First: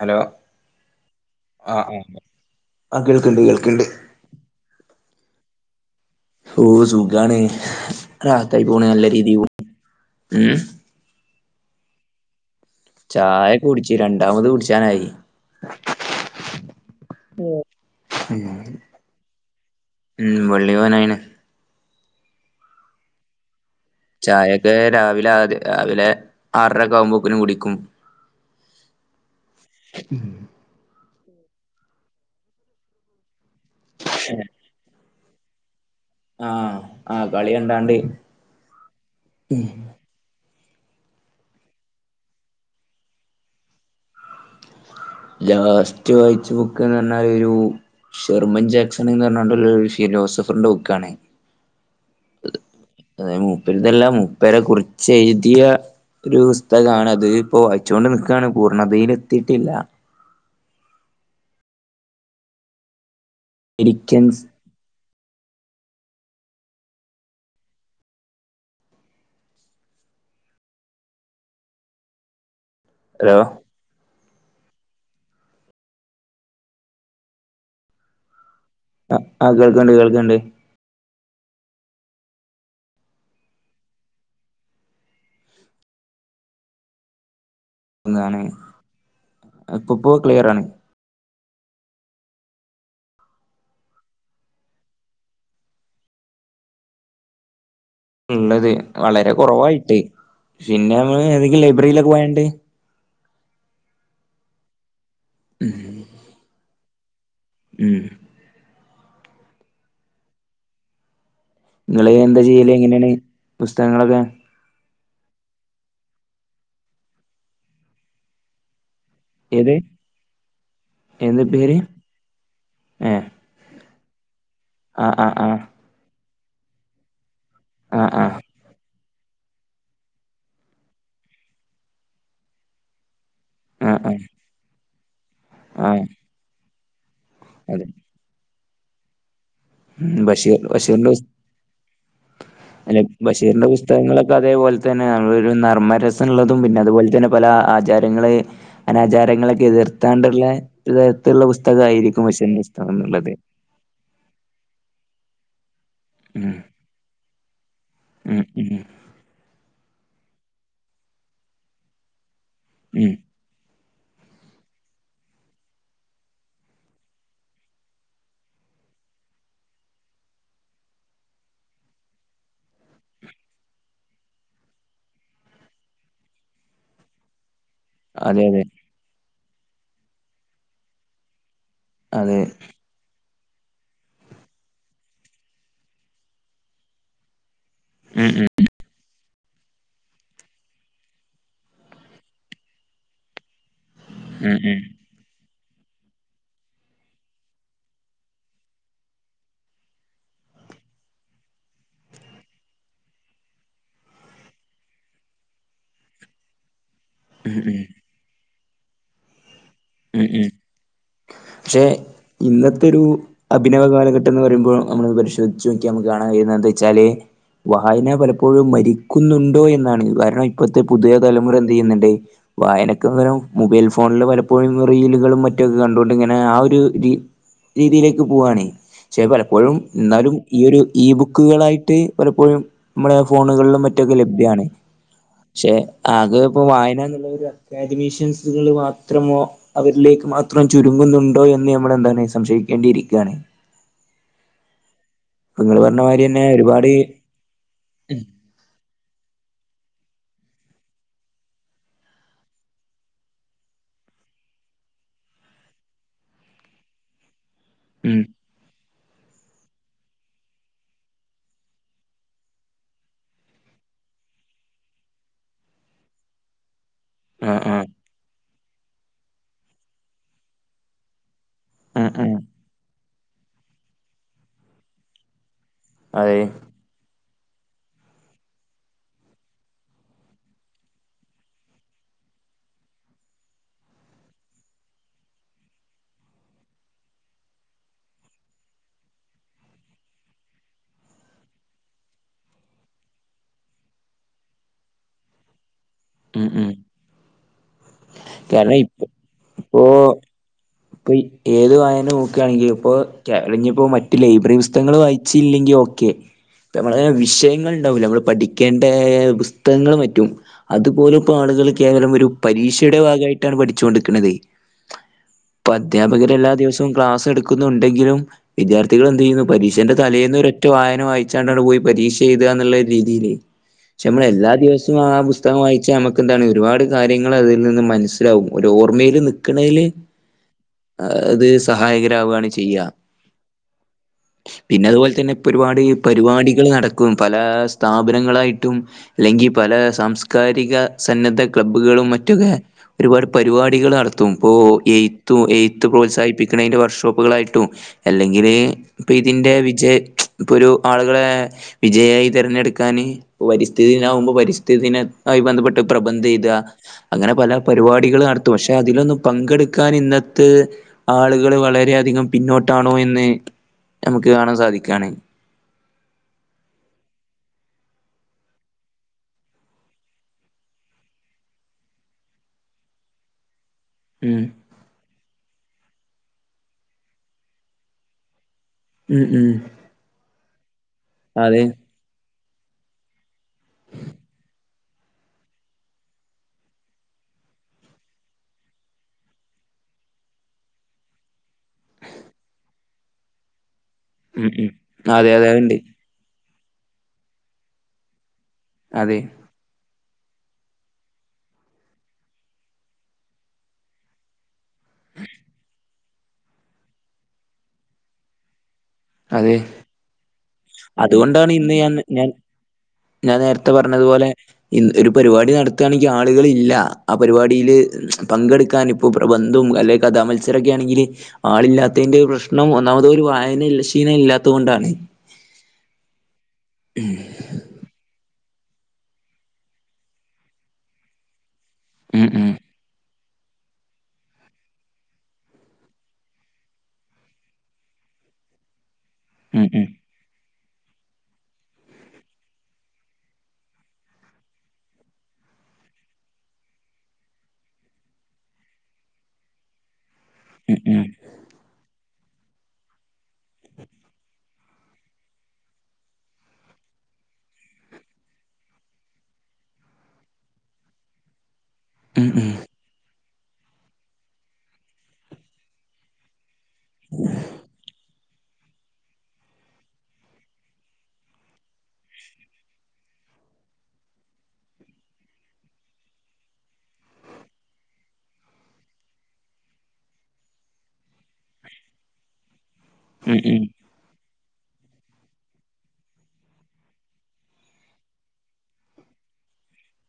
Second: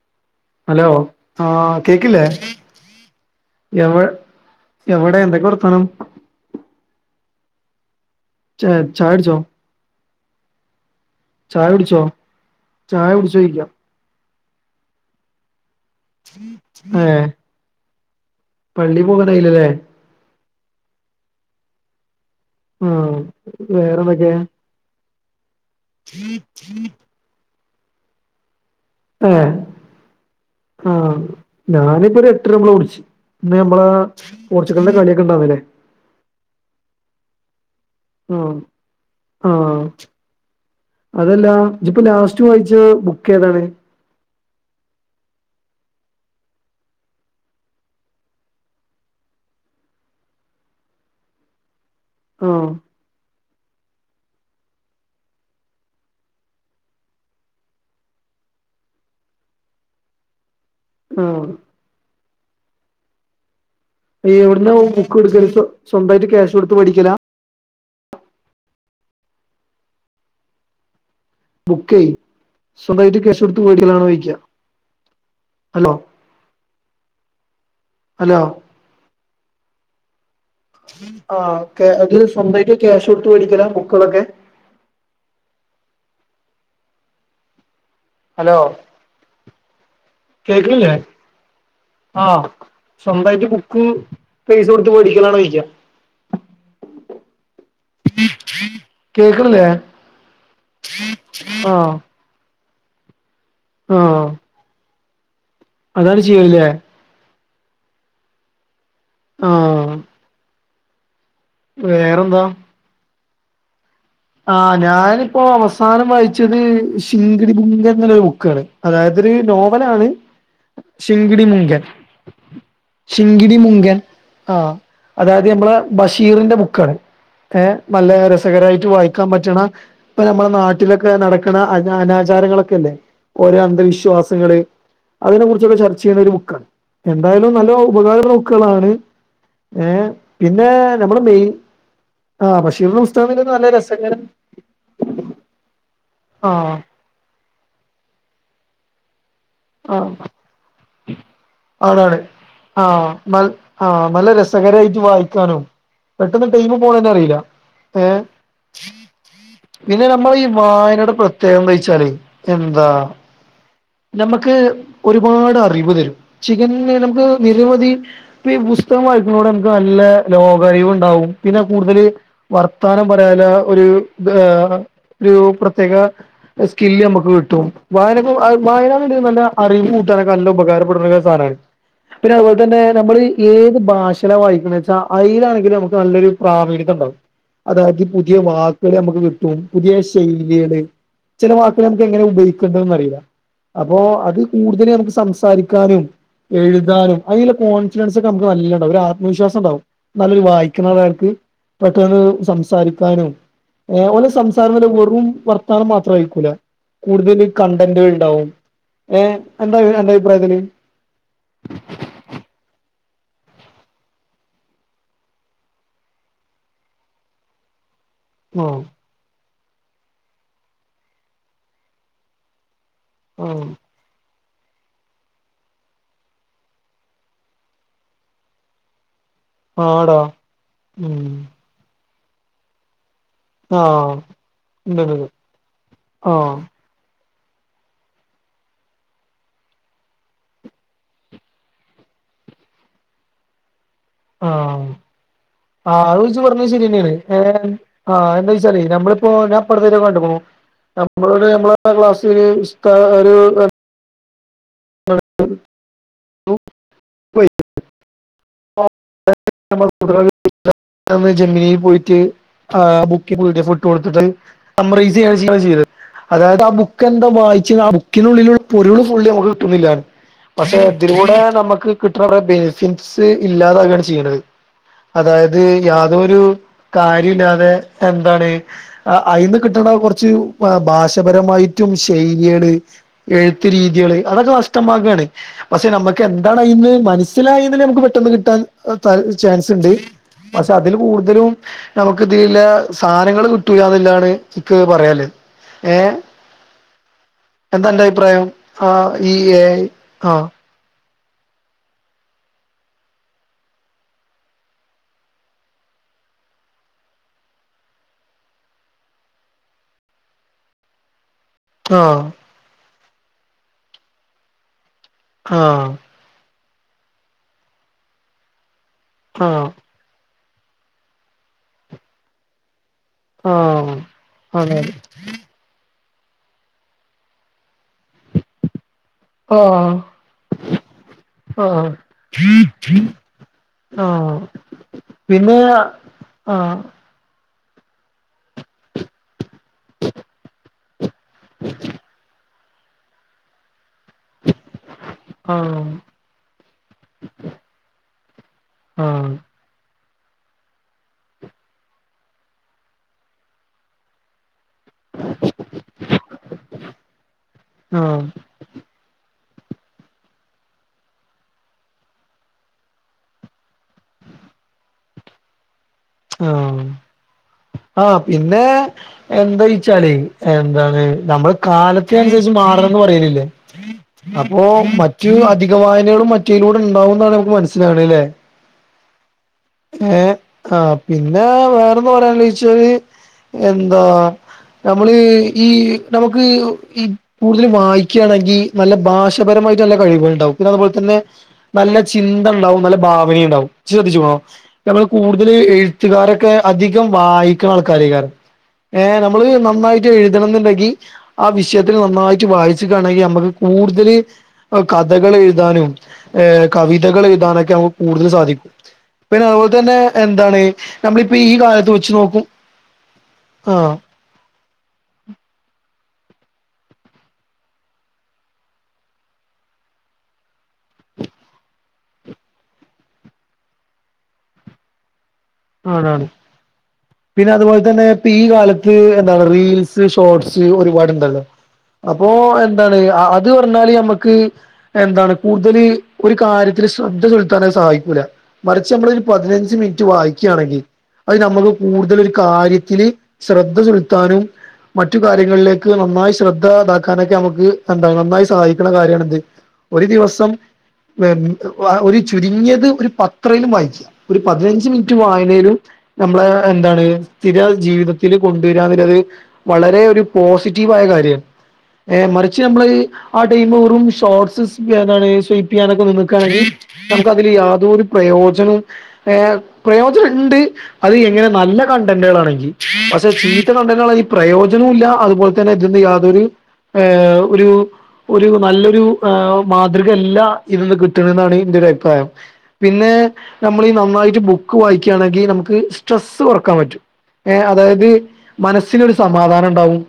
Hello hello ആ കേക്കില്ലേ ആ കേൾക്കണ്ട് കേൾക്കണ്ട് എവെ എവെടെ എന്തൊക്കെ വർത്താനം? ഓ സുഖാണ് റാഹത്തായി ച പോണ് നല്ല ചായ രീതി കുടിച്ചോ പോ ഉം. ചായ കുടിച്ചോ? ചായ കുടിച്ചു രണ്ടാമത് കുടിച്ചാനായി. ഏഹ് പള്ളി പോകാനായിലലേ ഉം പള്ളി പൊനായിണ്. ആഹ് വേറെന്തൊക്കെ ചായയെക്കെ രാവിലെ ആ രാവിലെ ആറരക്കെ ആകുമ്പക്കിനും കുടിക്കും. ഏഹ് ആഹ് ഞാനിപ്പേ ഒരു എട്ടരാവുമ്പളാ കുടിച്ച്. ഇന്ന് നമ്മളാ പോർച്ചുഗൽന്റെ കളിയെക്കെ ണ്ടാവുല്ലേ? ആഹ് ആഹ് കളി കണ്ടാണ്ട് ആഹ് ആഹ് അതല്ലാ ഇജിപ്പോ ലാസ്റ്റ് വായിച്ചാ ബുക്ക് ഏതാണ്? ലാസ്റ്റ് വായിച്ച ബുക്ക് എന്ന് പറഞ്ഞാല് ഒരു ജെർമൻ ജാക്സണ്ന്ന് പറഞ്ഞാണ്ട് ഒരു ലോശ്യൻ ജോസഫർന്റെ ബുക്കാണ്. ആഹ് അതായത് മൂപ്പരിതല്ല മുപ്പര കുറിച്ച് എഴുതിയ ഒരു പുസ്തകാണ് അത് ഇപ്പോ വായിച്ചുകൊണ്ട് നിക്കാണ് പൂർണ്ണതേല് എത്തീട്ടില്ല. ആഹ് അമേരിക്കൻസ് എവ്ട്ന്നാ ഊ ബുക്ക് എടുക്കല് സോ സ്വന്തായിട്ട് ക്യാഷ് കൊടുത്ത് മേടിക്കലാ? ബുക്കേയ് സ്വന്തായിറ്റ് ഹലോ ക്യാശ് കൊടുത്ത് മേടിക്കലാണോ ഓയിക്കാ ഹലോ ഹലോ ആഹ് ആ കേൾക്ക്ണ്ട് കേൾക്ക്ണ്ട്. ആഹ് ഓക്കെ അത് സ്വന്തായിറ്റ് ക്യാഷ് കൊടുത്ത് മേടിക്കലാ ബുക്ക്ളൊക്കെ? ന്നാണ് ഉപ്പുപ്പൂ ക്ലിയ കേക്ക്ണില്ലേ? ആഹ് സ്വന്തായിറ്റ് ബുക്ക് പൈസ കൊടുത്ത് മേടിക്കലാണോയിക്ക. ഉള്ളത് വളരെ കേക്കണില്ലേ കൊറവായിട്ട് പിന്നെ ഞമ്മള് ഏതെങ്കിലും ആഹ് ലൈബ്രയിലൊക്കെ പോയാണ്ട് ആഹ് അതാര് ചെയ്യൂല്ലേ. ഉം ആഹ് നിങ്ങള് എന്താ വേറെന്താ ചെയ്യല് എങ്ങനേണ് പുസ്തകങ്ങളൊക്കെ? ആഹ് ഞാനിപ്പോ അവസാനം വായിച്ചത് ശിങ്കിടി ബുങ്ക് എന്നൊരു ബുക്കാണ്. അതായത് ഒര് ഏത് നോവലാണ് ഏത് ശിങ്കിടി പേര് മുങ്കൻ. ഏ ശിങ്കിടി മുങ്കൻ. ആഹ് ആ ആ അതായത് ആ ആ ഞമ്മളാ ബഷീറിന്റെ ബുക്കാണ് ഏ നല്ല ആ രസകരായിറ്റ് വായി ക്കാൻ പറ്റ്ണ ഇപ്പ ഞമ്മള നാട്ടിലൊക്കെ നടക്ണ അനാ അനാചാരങ്ങള് ഒക്കെയല്ലേ. ഓരോ ആ ആ അന്ധവിശ്വാസങ്ങള് അതിനെ കുറിച്ചൊക്കെ ആ ചർച്ചെയ്യുന്ന ഒരു മുക്കാണ് എന്തായാലും അതെ നല്ലൊംഉപകാരള്ള ബുക്ക്ളാണ് ഏ ബഷീർ പിന്നേ ബഷീറിന്റെ ഞമ്മള മെയ് ആ ബഷീർന്റെ പുസ്തകപിന്നെ നല്ല രസ് തകങ്ങളൊക്കെ അതേപോലെ തന്നെയാണ് ആ വെരുനർമ്മരസള്ളതും പിന്നെ അതുപോലെ തന്നെ പല ആചാരങ്ങള് അനാചാരങ്ങളൊ ആ എതിർത്താണ്ട്ള്ള ഇദരത്തിലുള്ള അതാണ് പുസ്തകായിരിക്കും പഷേനി [unintelligible] ആ ഇഷ്ടം ള്ളത് നൽ ആ നല്ല രസകരായിറ്റ് വായിക്കാനും പെട്ടെന്ന് ഉം ടൈമ് പോണേന്നെ അറീല്ല ഏ എ ഉം ഉം പിന്നെ ഞമ്മളെ ഈ വായനയുടെ പ്രത്യേകത്നെയ്ച്ചാല് എന്താ ഉം ഞമക്ക് ഒരുപാട് അറിവ് തെരും ചികന്നെ നമക്ക് നിരവധി ഇപ്പീ പുസ്തകം വായിക്കുന്നോടെ നമക്ക് നല്ല ലോക അറിവുണ്ടാവും പിന്നെ കൂടുതല് വർത്താനം പറയാല ഒരു ത്അ ആ ഒരു പ്രത്യേക സ്കില്ല് ഞമക്ക് കിട്ടും വായനക്കു അതെ ആ അതെ വായനാണ്ടി നല്ല അറിവൂട്ടാനൊക്കെ നല്ല ഉപകാരപ്പെടുന്ന സാനാണ് പിന്നെ അതെ അവുപോലെ തന്നെ ഞമ്മള് ഏത് ഭാഷയില വായിക്ക്ണേച്ചാ അയിനാണെങ്കിലും ഞമക്ക് നല്ലൊരു പ്രാമീണിതണ്ടാവും അതാക്കി ഉം പുതിയ ഉം വാ ക്കിലേനമുക്ക് കിട്ടും പുതിയ ശൈലികള് ചെല വാക്കുകൾ നമക്ക് എങ്ങനെ ഉപയോഗിക്കെണ്ടെന്നറീല്ല അപ്പോ അത് ഉം ഉം കൂടുതല് ഞമക്ക് സംസാരിക്കാനും എഴുതാനും അയില്ലെ കോൺഫിഡൻസൊക്കെ നമക്ക് നല്ലണ്ടാകും ഒരു ആത്മവിശ്വാസംണ്ടാവും നല്ല് ര് വായിക്ക്ണവര്ക് പെട്ടെന്ന് സംസാരിക്കാനും ഏ ഓല് സംസാരണത് വെറും വർത്താനം മാത്രം ആയിക്കൂലെ കൂടുതല് ഉം ഉം കൺടന്റെൾണ്ടാവും ഏ എന്താരു അന്റെ അഭിപ്രായത്തില് ക്ഷെ ഇന്നത്തെ രൂ അഭിനവ് കാലഘട്ടംന്ന് പറയുമ്പോൾ നമ്മളത് പരിശോധിച്ച് നോക്കിയാൽ നമക്ക് കാണാൻ കഴിയുന്നത് എന്താച്ചാല് വായന പലപ്പോഴും ആഹ് മരിക്കുന്നുണ്ടോ എന്നാണ് ഭരണം ഇപ്പോഴത്തെ പുതിയ തലമുറ എന്തെയ്യുന്ന്ണ്ട് വായനക്ക് പകരം ആഹ് മുബൈൽ ഫോണില് പല പ്പോഴും റീലുകളും മറ്റൊക്കെ കണ്ടോണ്ട് ഇങ്ങനെ ആ ഒര് രീ രീതിയിലേക്ക് പോവാണ്പക്ഷേ പലപ്പോ പ്പോഴും ആടാ ന്നാലും ഈയൊരു ഈ ഉം ബുക്കുകളായിട്ട് പലപ്പോഴും മ്മള ഫോണുകളിലും ആഹ് മറ്റൊക്കെ ഉണ്ട്ണ്ട് ലഭ്യാണ്പക്ഷേ ആകെ ആഹ് ഇപ്പോ വായന എന്ന്ള്ളത് ക്കാദമീഷ്യൻസുകൾ വാ ത്രമോ അവരിലേക്ക് മാത്രം ചുരുങ്ങുന്നുണ്ടോ എന്ന് നമ്മൾ എല്ലാനിം സംശയിക്കേണ്ടിയിരിക്കൃയാണ് ആ നിങ്ങൾ ആ പറഞ്ഞ മാതിരി അവു ജ് തന്നെ പറഞ്ഞത് ഒരുപാട് ശരിയന്നെണ് ഏ ആഎന്തൊച്ചാല് നമ്മളിപ്പോ ഞാ പ്പഅടുത്തേറ്റെ കണ്ടുക്ണു നമ്മള് രു നമ്മളെ അർവാസി സ്ടാ രു അ [inaudible] മ് [inaudible] തമ് ജെമിനിയിൽ പോയിട്ട് ആ ബുക്കി പി ഡി എഫ് ഇട്ട് കൊടുത്തിട്ട് അത് സമ്മറൈസ് ചെയ്യാണ് [unintelligible] ചെയ്തത് അതായത് ആ ബുക്ക് എനികെന്താ ആഹ് വായിച്ചാണ്ട് ആഹ് ആ ബുക്കെന്താ വായിച്ച് ആ ബുക്കിനുള്ളിലുള്ള പൊരുള് ഫുള്ള് നമക്ക് കിട്ടുന്നില്ലാ പക്ഷെ തിലൂടെ നമ്മക് ക് ആഹ് ആഹ് കിട്ട്ണറേ ബെസിംസ് ഇല്ലാതാവാണ്ചെയ്യ്ണത് അതായത് അതെ യാതൊരു കാര്യൊല്ലാതെ എന്താണ് അ അയിന്ന് കിട്ട്ണ കൊറച്ച് ഭഭാഷപരമായിട്ടും ശൈലിയാള് എഴുത്ത് രീതിയാള് അതൊക്കെ നഷ്ടമാകാണ് പക്ഷേ ഞമ്മക്ക് എന്താണ് അയിന്ന് മനസ്സിലായിന്ന് ഞമ്മക്ക് പെട്ടെന്ന് കിട്ടാൻ ചാൻസ്ണ്ട് പക്ഷേ അതില് കൂടുതലും നമ്മക്ക് ഇതില്ല സാനങ്ങൾ കിട്ടൂല്ലാന്ന്ള്ളതാണ് ഇക്ക് പറയാല്ലേ ഏ ഉം ഉം എന്താ അന്റെ അഭിപ്രായം കാരണം ആ ഇപ്പോ ഈ എ ഐ ആഹ് ഇപ്പോ ഏത് വായന നോക്കാണെങ്കിലും ഇപ്പോ കേള മറ്റു ലൈബ്രറി പുസ്തകങ്ങൾ വായി ച്ചില്ലെങ്കി ഓക്കെ ഞമ്മളെ വിഷയങ്ങൾ ണ്ടാവല്ലേ നമ്മൾ പഠിക്കേണ്ടേ പുസ്തകങ്ങള് മറ്റും അതുപോലും ഇപ്പോ ആളുകള് കേവലം ആഹ് ഒരു പരീക്ഷയുടെ ഭാഗായിട്ടാണ് പഠിച്ചൊണ്ട്ക്ക്‌ണത് ഇപ്പോ ആഹ് അധ്യാപകരെല്ലാ ദിവസവും ക്ലാസ് എടുക്കുന്നുണ്ടെങ്കിലും വിദ്യാർത്ഥികളെന്ത് ചെയ്യുന്നു ആഹ് പരീക്ഷന്റെ തലേന്ന് ഒറ്റ വായന വായിച്ചാണ്ടാണ്ട് പോയി പരീക്ഷ എഴുതാന്ന്ള്ള രീതില് ആഹ് പക്ഷേ നമ്മള് എല്ലാ അതെ അതെ ദിവസവും ആ പുസ് തകം വായിച്ചാ നമുക്കിതാണ് ഒരു പാട് കാര്യങ്ങൾ അതിൽ നിന്ന് മനസ്സിലാവും ഒരു ഓർമ്മയിൽ നി ക്ക്ണെല് ആ അത് ആഹ് സഹായകരാവാണ് ചെയ്യ ആഹ് പിന്നെ അതുപോലെത്തെന്നെ പിന്നെ ഇപ്പൊരുപാട് ആഹ് പരിപാടികള് ആഹ് നടക്കും പല സ്ഥാപനങ്ങളായിട്ടും അല്ലെങ്കി പല സംസ് രിക സന്നദ്ധ ക്ലബ്ബുകളും മറ്റൊക്കെ ഒരുപാട് പരിപാടികൾ നട ത്തും പ്പോ എഴ് എഴ്ത്ത് ആഹ് പ്രോത്സാഹിപ്പിക്കണെന്റെ വർഷോപ്പുകളായിട്ടും അല്ലെങ്കില് ഇപ്പോ ആഹ് ഇതിന്റെ വിജയ പ്പൊരു ആളുകളെ വിജയായി തെരഞ്ഞെടുക്കാന് പരിസ്ഥിതി ദിനാകുമ്പോ പരിസ്ഥിതിന ആയി ബന്ധപ്പെട്ട് പ്രബന്ധം എഴുത അങ്ങനെ പല പരിപാടികൾ നട ണ്ട് പക്ഷേ അതിലൊന്നും പങ്കെടുക്കാന് ഇന്നത്ത് ആളുകള് വളരെയധികം പിന്നോട്ടാണോ എന്ന് നമക്ക് കാണാൻ സാധിക്കാണ് ആഹ് ആഹ് പിന്നെ എന്താ ച്ചാലേ എന്താണ് നമ്മള് കാലത്തിനനുസരിച്ച് മാറണന്ന് പറയലില്ലേ ഉം അപ്പോ മറ്റു അധിക വായനകളും മറ്റേലൂടെ ണ്ടാവും ന്നാണ് നമുക്ക് മനസ്സിലാക്ണത് ലെ ഉം ഉം ഏഹ് ആഹ് പിന്നെ അതെ വേറൊന്ന് പറയാൻള്ളേച്ചാല് എന്താ നമ്മള് ഈ നമുക്ക് ഈ കൂടുതല് വായിക്ക്യാണെങ്കി നല്ല ഭാഷപരമായിട്ട് നല്ല കഴിവുകളുണ്ടാവും പിന്നെ അതുപോലെത്തെന്നെ നല്ല ചിന്തണ്ടാവും നല്ല ഭാവനണ്ടാവും ശ്രദ്ധിച്ച്ക്ക്ണോ ഉം ഉം നമ്മള് അതെ അതെ കൂടുതല് എ അത്ണ്ട് ത്ത്കാരൊക്കെ അധികം വായിക്ക്ണാൾക്കാരെക്കാരം ഏ അതെ നമ്മള് നന്നായി ട്ട് എഴുതണംന്ന്ണ്ടെങ്കി ആ വിഷയത്തില് നന്നായിട്ട് വായിച്ച്ക്കാണെങ്കി നമ്മക്ക് കൂടുതല് കഥകൾ എഴുതാനും ഏഹ് കവിതകൾ എഴുതാനൊക്കെ നമുക്ക് കൂടുതൽ സാധിക്കും പിന്നെ അതെ അതുപോൽത്തെന്നെ എന്താണ് നമ്മളിപ്പോ അതുകൊണ്ടാണ് ഈ ഇന്ന് കാലത്ത് ഞാൻ വെച്ച് ഞാൻ നോക്കും ഞാൻ നേരത്തെ ആ പറഞ്ഞത്പോലെ ഇൻ ഒരു പരിപാടി നടത്താണെങ്കില് ആളുകളില്ല ആ പരിപാടില് പങ്കെടുക്കാനും [unintelligible] ത്സരൊക്കെണെങ്കില് ആളില്ലാത്തെന്റൊരു പ്രശ്നം ഒന്നാമത് ഒരു വായനഇല്ലശീനല്ലാത്തോണ്ടാണ് ആണാണ് പിന്നെ അതുപോലെത്തെന്നെപ്പീ കാല ത് എന്താണ് റീൽസ് ഷോട്സ് ഒരുപാട്ണ്ടല്ലോ ഉം അപ്പോ ഉം എന്താണ് ആ ആ ത് പർഞാല് ഞമ്മക്ക് എന്താണ് കൂട്തല് ഒരു കാര്യത്തില് ശ്രദ്ധ ചെലുത്താനത് സഹായിക്കൂല മറിച്ച് ഞമ്മളൊരു ഉം പതിനഞ്ച് ഉം മിനിറ്റ് വായി വിളികാണെങ്കി അത് നമുക്ക് കൂടുതൽ ഒരു കാര്യത്തില് ശ്രദ്ധ ചെലുത്താനും മറ്റു കാര്യങ്ങളിലേക്ക് നന്നായി ശ്രദ്ധ ഇതാക്കാനൊക്കെ നമുക്ക് എന്താ നന്നായി സഹായിക്ക്ണ കാര്യണ്ത് ഒരു ദിവസം ഉം ഉം [unintelligible] ഒരു ചുരുങ്ങിയത് ഒരു പത്രയിലും വായിക്ക് ഒരു പതിനഞ്ച് മിൻ റ്റ് വായനയിലും നമ്മളെ എന്താണ്. സ്ഥിര ജീവിതത്തിൽ. കൊണ്ടുവരാന്ന്ല്ലത്.. വളരെ ഒരു പോസിറ്റീവയ കാര്യം. ഏ ഉം ഉം മറിച്ച് നമ്മളെയി.. ആ, ടൈം വെറും ഷോർട്സ് സ്പ്. സ്വീപ്പ് ചെയ്യാനൊക്കെ നികയാണെങ്കിൽ. നമുക്ക് അതില് യാതൊരു പ്രയോജനം. ഏ പ്രയോജനണ്ട്. അത് എങ്ങനെ നല്ല കണ്ടന്റുകളാ ണെങ്കി. പഷേ ചീത്ത കണ്ടെന്റെനെങ്കി പ്രയോജനൊല്ല. അതുപോൽ തന്നെ ഇതിന്ന്. യാതൊരു. ഹേ. ഹേ ഒരു. ഒരു നല്ലൊരു. ഹ്. ആ. മാതൃകയല്ല ഇതിന്ന് കിട്ടണന്നാണ്. ന്റെരു അഭിപ്രായം. പിന്നെ ഉം ഉം നമ്മളീ നന്നായിട്ട് ബുക്ക് വായിക്യണെങ്കി. നമുക്ക് സ്ട്രെസ്സ് കൊറക്കാൻ പറ്റും.. ഏ. അതായത് മനസ്സിനൊരു. സമാധാനണ്ടാവും.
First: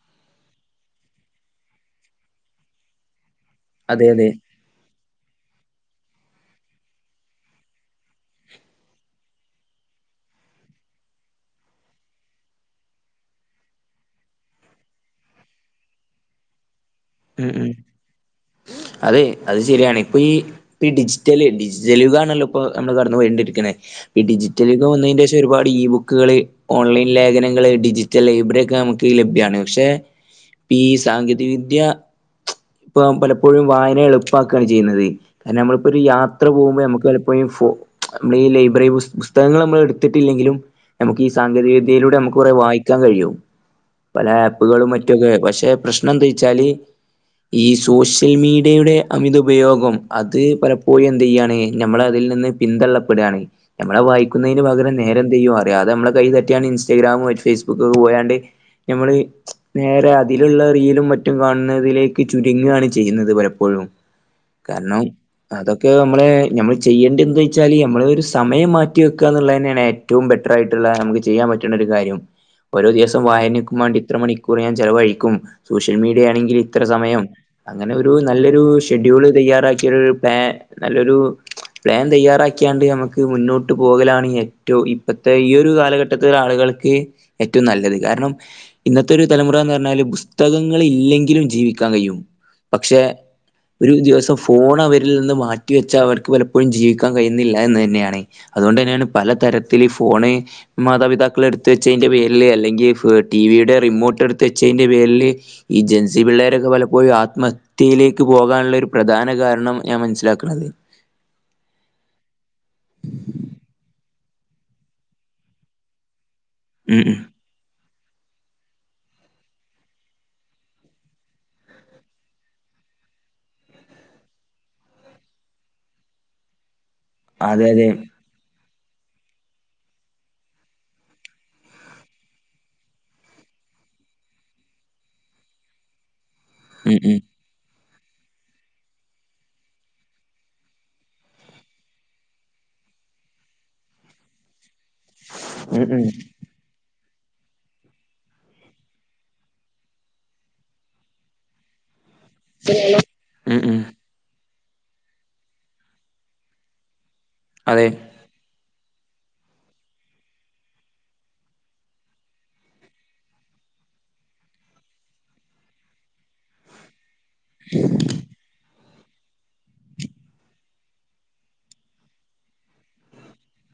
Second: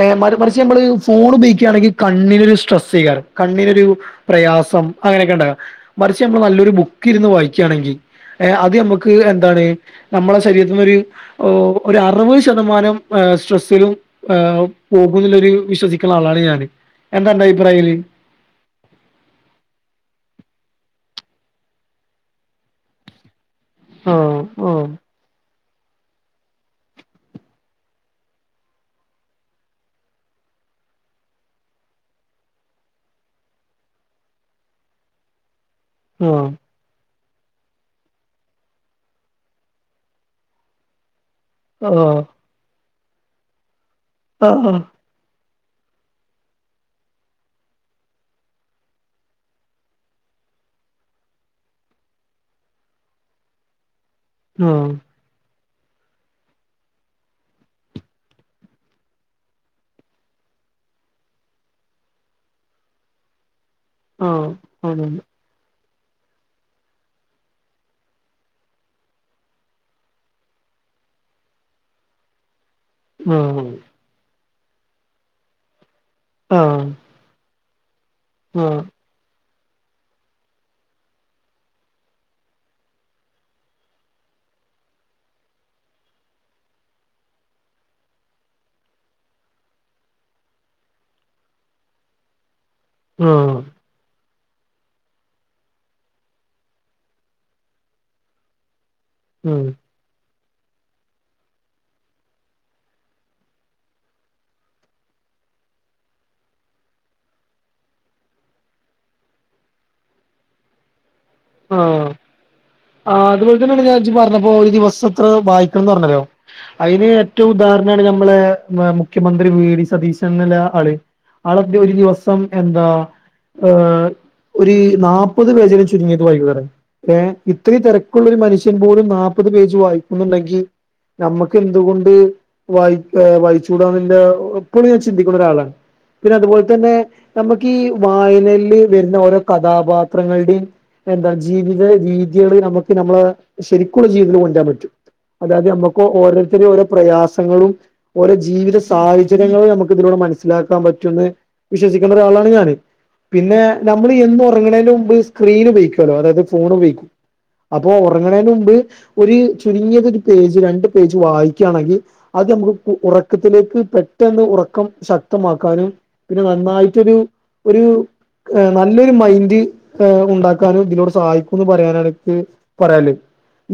ഏ. മറി. മറിച്ച് നമ്മള് ഫോൺ ഉപയോക്യണെങ്കി കണ്ണിനൊരു. സ്ട്രെസ്യ് കാരം. കണ്ണിനൊരു അതെ അതെ പ്രയാസം അങ്ങനെയൊക്കെണ്ടാവ. മറിച്ച് നമ്മൾ നല്ലൊരു ബുക്ക് ര്ന്ന് വായിക്യണെങ്കി.. ഏ. അത് നമ്മുക്ക് എന്താണ് നമ്മളെ ശരീരത്തിനൊരു.. ഓ, ഒരറുവത് ശതമാനം. ഹ്. സ്ട്രെസ്സിലും. ആ്. പോകുന്നുല്ലോരു വിശ്വസിക്ണളാണ് ഞാന്. എന്താന്റെ ഉം ഉം അഭിപ്രായില്.. അതെ. അത് ശെരിയാണ് ഇപ്പ ഈ. പ്പിയി ഡിജിസ്റ്റല്. ഡിജിറ്റൽ യുഗ ആണല്ലോ. ഇപ്പോ നമ്മള് കടന്ന പോയൊണ്ടിരിക്ണെ. ഈ ആഹ് ഡിജിറ്റൽ ആഹ് യുഗംവന്നേയിന്റെഷ്. ഹ് ഒരുപാടി ഈ ബുക്കുകളെ. ഓൺലൈൻ ലേഖനങ്ങളെ. ഡിജിറ്റൽ ലൈബ്രറിക്കെ നമുക്ക് ലഭ്യണ്. പഷേ. പി സാങ്കേതിക വിദ്യ. ഇപ്പൊ പലപ്പോഴും വായന എളുപ്പാക്കാണ് ചെയ്ന്നത്. കാരണം നമ്മള്പ്പോരു യാത്ര ആഹ് പോവുമ്പ നമുക്ക്. ഇപ്പഈഫോ. മ്മളീ ലൈബ്രറി ബുസ് സ്തകങ്ങളമ്മള്ട്ത്തിട്ടില്ലെങ്കിലും.. നമുക്ക് ഈ സാങ്കേതിക വിദ്യയിലൂടെ. നമുക്ക് കൊറെ വായിക്കാ കഴിയും. പല ആഹ് ആഹ് ആപ്പുകളുംമറ്റ്‌ കെ പഷേ. പ്രശ്നന്തെയ്ച്ചാല്. ഈ സോഷ്യൽ മീഡിയയുടെ അമിത ഉപയോഗം. അത് പലപ്പോയുന്ത് യ്യാണ്. നമ്മളതിൽ നിന്ന്. പിന്തള്ളപ്പെടണ്. ഞമ്മളെ വായിക്കുന്നേയിന് ആഹ് പകരം നേരന്തെയ്യുവ. അത് നമ്മെളെ കൈതട്ടിയാണ്ട്. ഇൻസ്റ്റാഗ്രാമും. ഫേസ്ബുക്ക്കെ പോയാണ്ട് നമ്മള്. നേരെ അതിലുള്ള. റീലും മറ്റും കാണ്ന്നതിലേ ക്ക് ചുരുങ്ങിയാണ് ചെയ്യുന്നത് പലപ്പോഴും, ആഹ് കാരണം. അതന്നെ അതൊക്കെ നമ്മളെ നമ്മൾ ചെയ്യേണ്ടൃന്ത് വെച്ചാല് നമ്മളെരു സമയം മാറ്റി വെക്കാ എന്നുള്ളതെന്നെയാണ് ഏറ്റ റ്റവും ബെറ്റ്ർ ആയിട്ടുള്ള നമുക്ക് ചെയ്യാൻ പറ്റ്ണ ഒരു കാര്യം. ഓരോ ദിവസം ആഹ് വായനക്കും വേണ്ടി ഇത്ര മണിക്കൂർ ഞാൻ ചിലവഴിക്കും. സോഷ്യൽ മീഡിയാണെങ്കിൽ. ആഹ് മെയം അങ്ങനെരു നല്ലൊരു ആഹ് ഷെഡ്യൂള് തയ്യാറാക്കിയെരു പ്ളാൻ നല്ലൊരു. പ്ലാൻ തയ്യാറാക്കിയാണ്ട് നമുക്ക് മുന്നോട്ട് പോകലാണ് ഏറ്റവും ഇപ്പത്തെ ഈ ഒരു കാലഘട്ട പ്പത്തെ ആളുകൾക്ക് ഏറ്റവും നല്ലത്, കാരണം. ഇന്നത്തെരു തലമുറാന്ന് പറഞ്ഞാല്. പുസ്തകങ്ങൾ ഇല്ലെങ്കിലും. ജീവിക്കാൻ കഴിയും, പക്ഷെ? ആഹ് ഒരു ദിവസം ഫോണവരിൽ നിന്ന് മാറ്റിവെച്ചാ അവർക്ക് പലപ്പോഴും ജീവിക്കാൻ കഴിയുന്നില്ലാ എന്ന് തന്നെയാണ്. അതുകൊണ്ട് തന്നെയാണ് ഉം പലതരത്തില് ഈ ഫോണ്. മാതാപിതാക്കൾ എട്ത്ത് വെച്ചെതിന്റെ പേര്ല്. അല്ലെങ്കിൽ ടിവിയുടെ റിമോൾട്ട് എട്ത്ത് വച്ചതിന്റെ പേര്ല്. ഇജ്ജ്. ഈ പിള്ളേരൊക്കെ പലപ്പോഴും ആത്മഹത്യയിലേക്ക് പോകാനുള്ള ഒരു പ്രധാന കാരണം ഞാൻ മനസ്സിലാക്ക്ണത്. ആഹ് ആ അതുപോൽതെന്നെണ് ഞാൻ ഇജ് പറഞ്ഞപ്പോ ഒരു ദിവസം ഇത്ര വായിക്കണെന്ന് പറഞ്ഞല്ലോ. ഉം അയിന് ഉം ഏറ്റവും ഉദാഹരനാണ് നമ്മളെ മുഖ്യമന്ത്രി, വി. ഡി. സതീശെൻ ന്ന്ള്ള ആള്. ആളെക്കെ ഒരു ദിവസം എന്താ ഏഹ്, ഒരു നാപ്പത് പേജെങ്കിലും ചുരുങ്ങിയത്. വൈന്നേം. ഏഹ്, അതെ ഇത്രയും അതെ തിരക്കുള്ള ഒരു മനുഷ്യൻ പോലും നാപ്പത് പേജ് വായിക്കുന്നുണ്ടെങ്കിൽ. നമ്മക്ക് എന്തുകൊണ്ട് വായി വായിച്ചുകൂടാന്നുള്ള എപ്പളും ഞാൻ ചിന്തിക്കുന്നെരാളാ. പിന്നതുപോൽതന്നെ ഉം ഉം നമുക്കീ വായനയിൽല് വരുന്ന ഓരോ കഥാപാത്രങ്ങൾടിം. എന്താ ജീവിത രീതിയെള് നമുക്ക് നമ്മള ശെരിക്കുള്ള ജീവിതം കെണ്ടെരാൻ പറ്റും. അതായത് ഉം നമ്മുക്ക് ഉം ഓരോര്ത്തര, ഓരോ പ്രയാസങ്ങളും. ഓരോ ജീവിത സാഹചര്യങ്ങളും നമുക്ക് ഇതിലൂടെ മനസ്സിലാക്കാൻ പറ്റുന്ന്, വിശ്വസിക്കുന്ന ഒരാളാണ്. പ്പ ഞാന് ഉം പിന്നെ ഉം നമ്മള് എന്നും ഉറങ്ങ്ണൈൻ്റെ മുംബ് സ്ക്രീൻ ഉപയോഗിക്കല്ലോ, അതായത് ഫോൺ ഉപയോഗിക്കും. അതെ അപ്പൊ ഉറങ്ങണൈൻ്റെ മുംമ്പ്. ഒര് ചുരുങ്ങിയത് ഒരുപേജ്, രണ്ട്പേജ്, വായിക്കാണെങ്കിൽ. അത് നമുക്ക് ഉറക്കത്തിലേക്ക്, പെട്ടെന്ന് ഉറക്കം ശക്തമാക്കാനും. പിന്നെ നന്നായിട്ടൊരു ഒരു നല്ലൊരു മൈൻഡ് ഉണ്ടാക്കി. താനും ഇതിനോട് സഹായിക്കുന്ന് പറയാനാണ് ക്ക് പറയാള്ളത്.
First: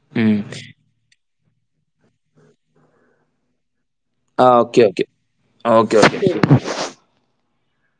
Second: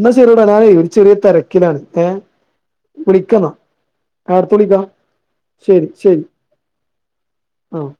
ന്നാ ഉം ശെരൃടാ ഞാനെ ഒരു ചെറിയ തെരക്ക്. ക്കിലാണ്, ഏ.. വിളിക്കന്നാ. ആ ആർക്കുളിക്കാ ഓക്കെ ഓക്കെ ശെരി, ഓക്കെ ശെരി, ഓക്കെ ആഹ്.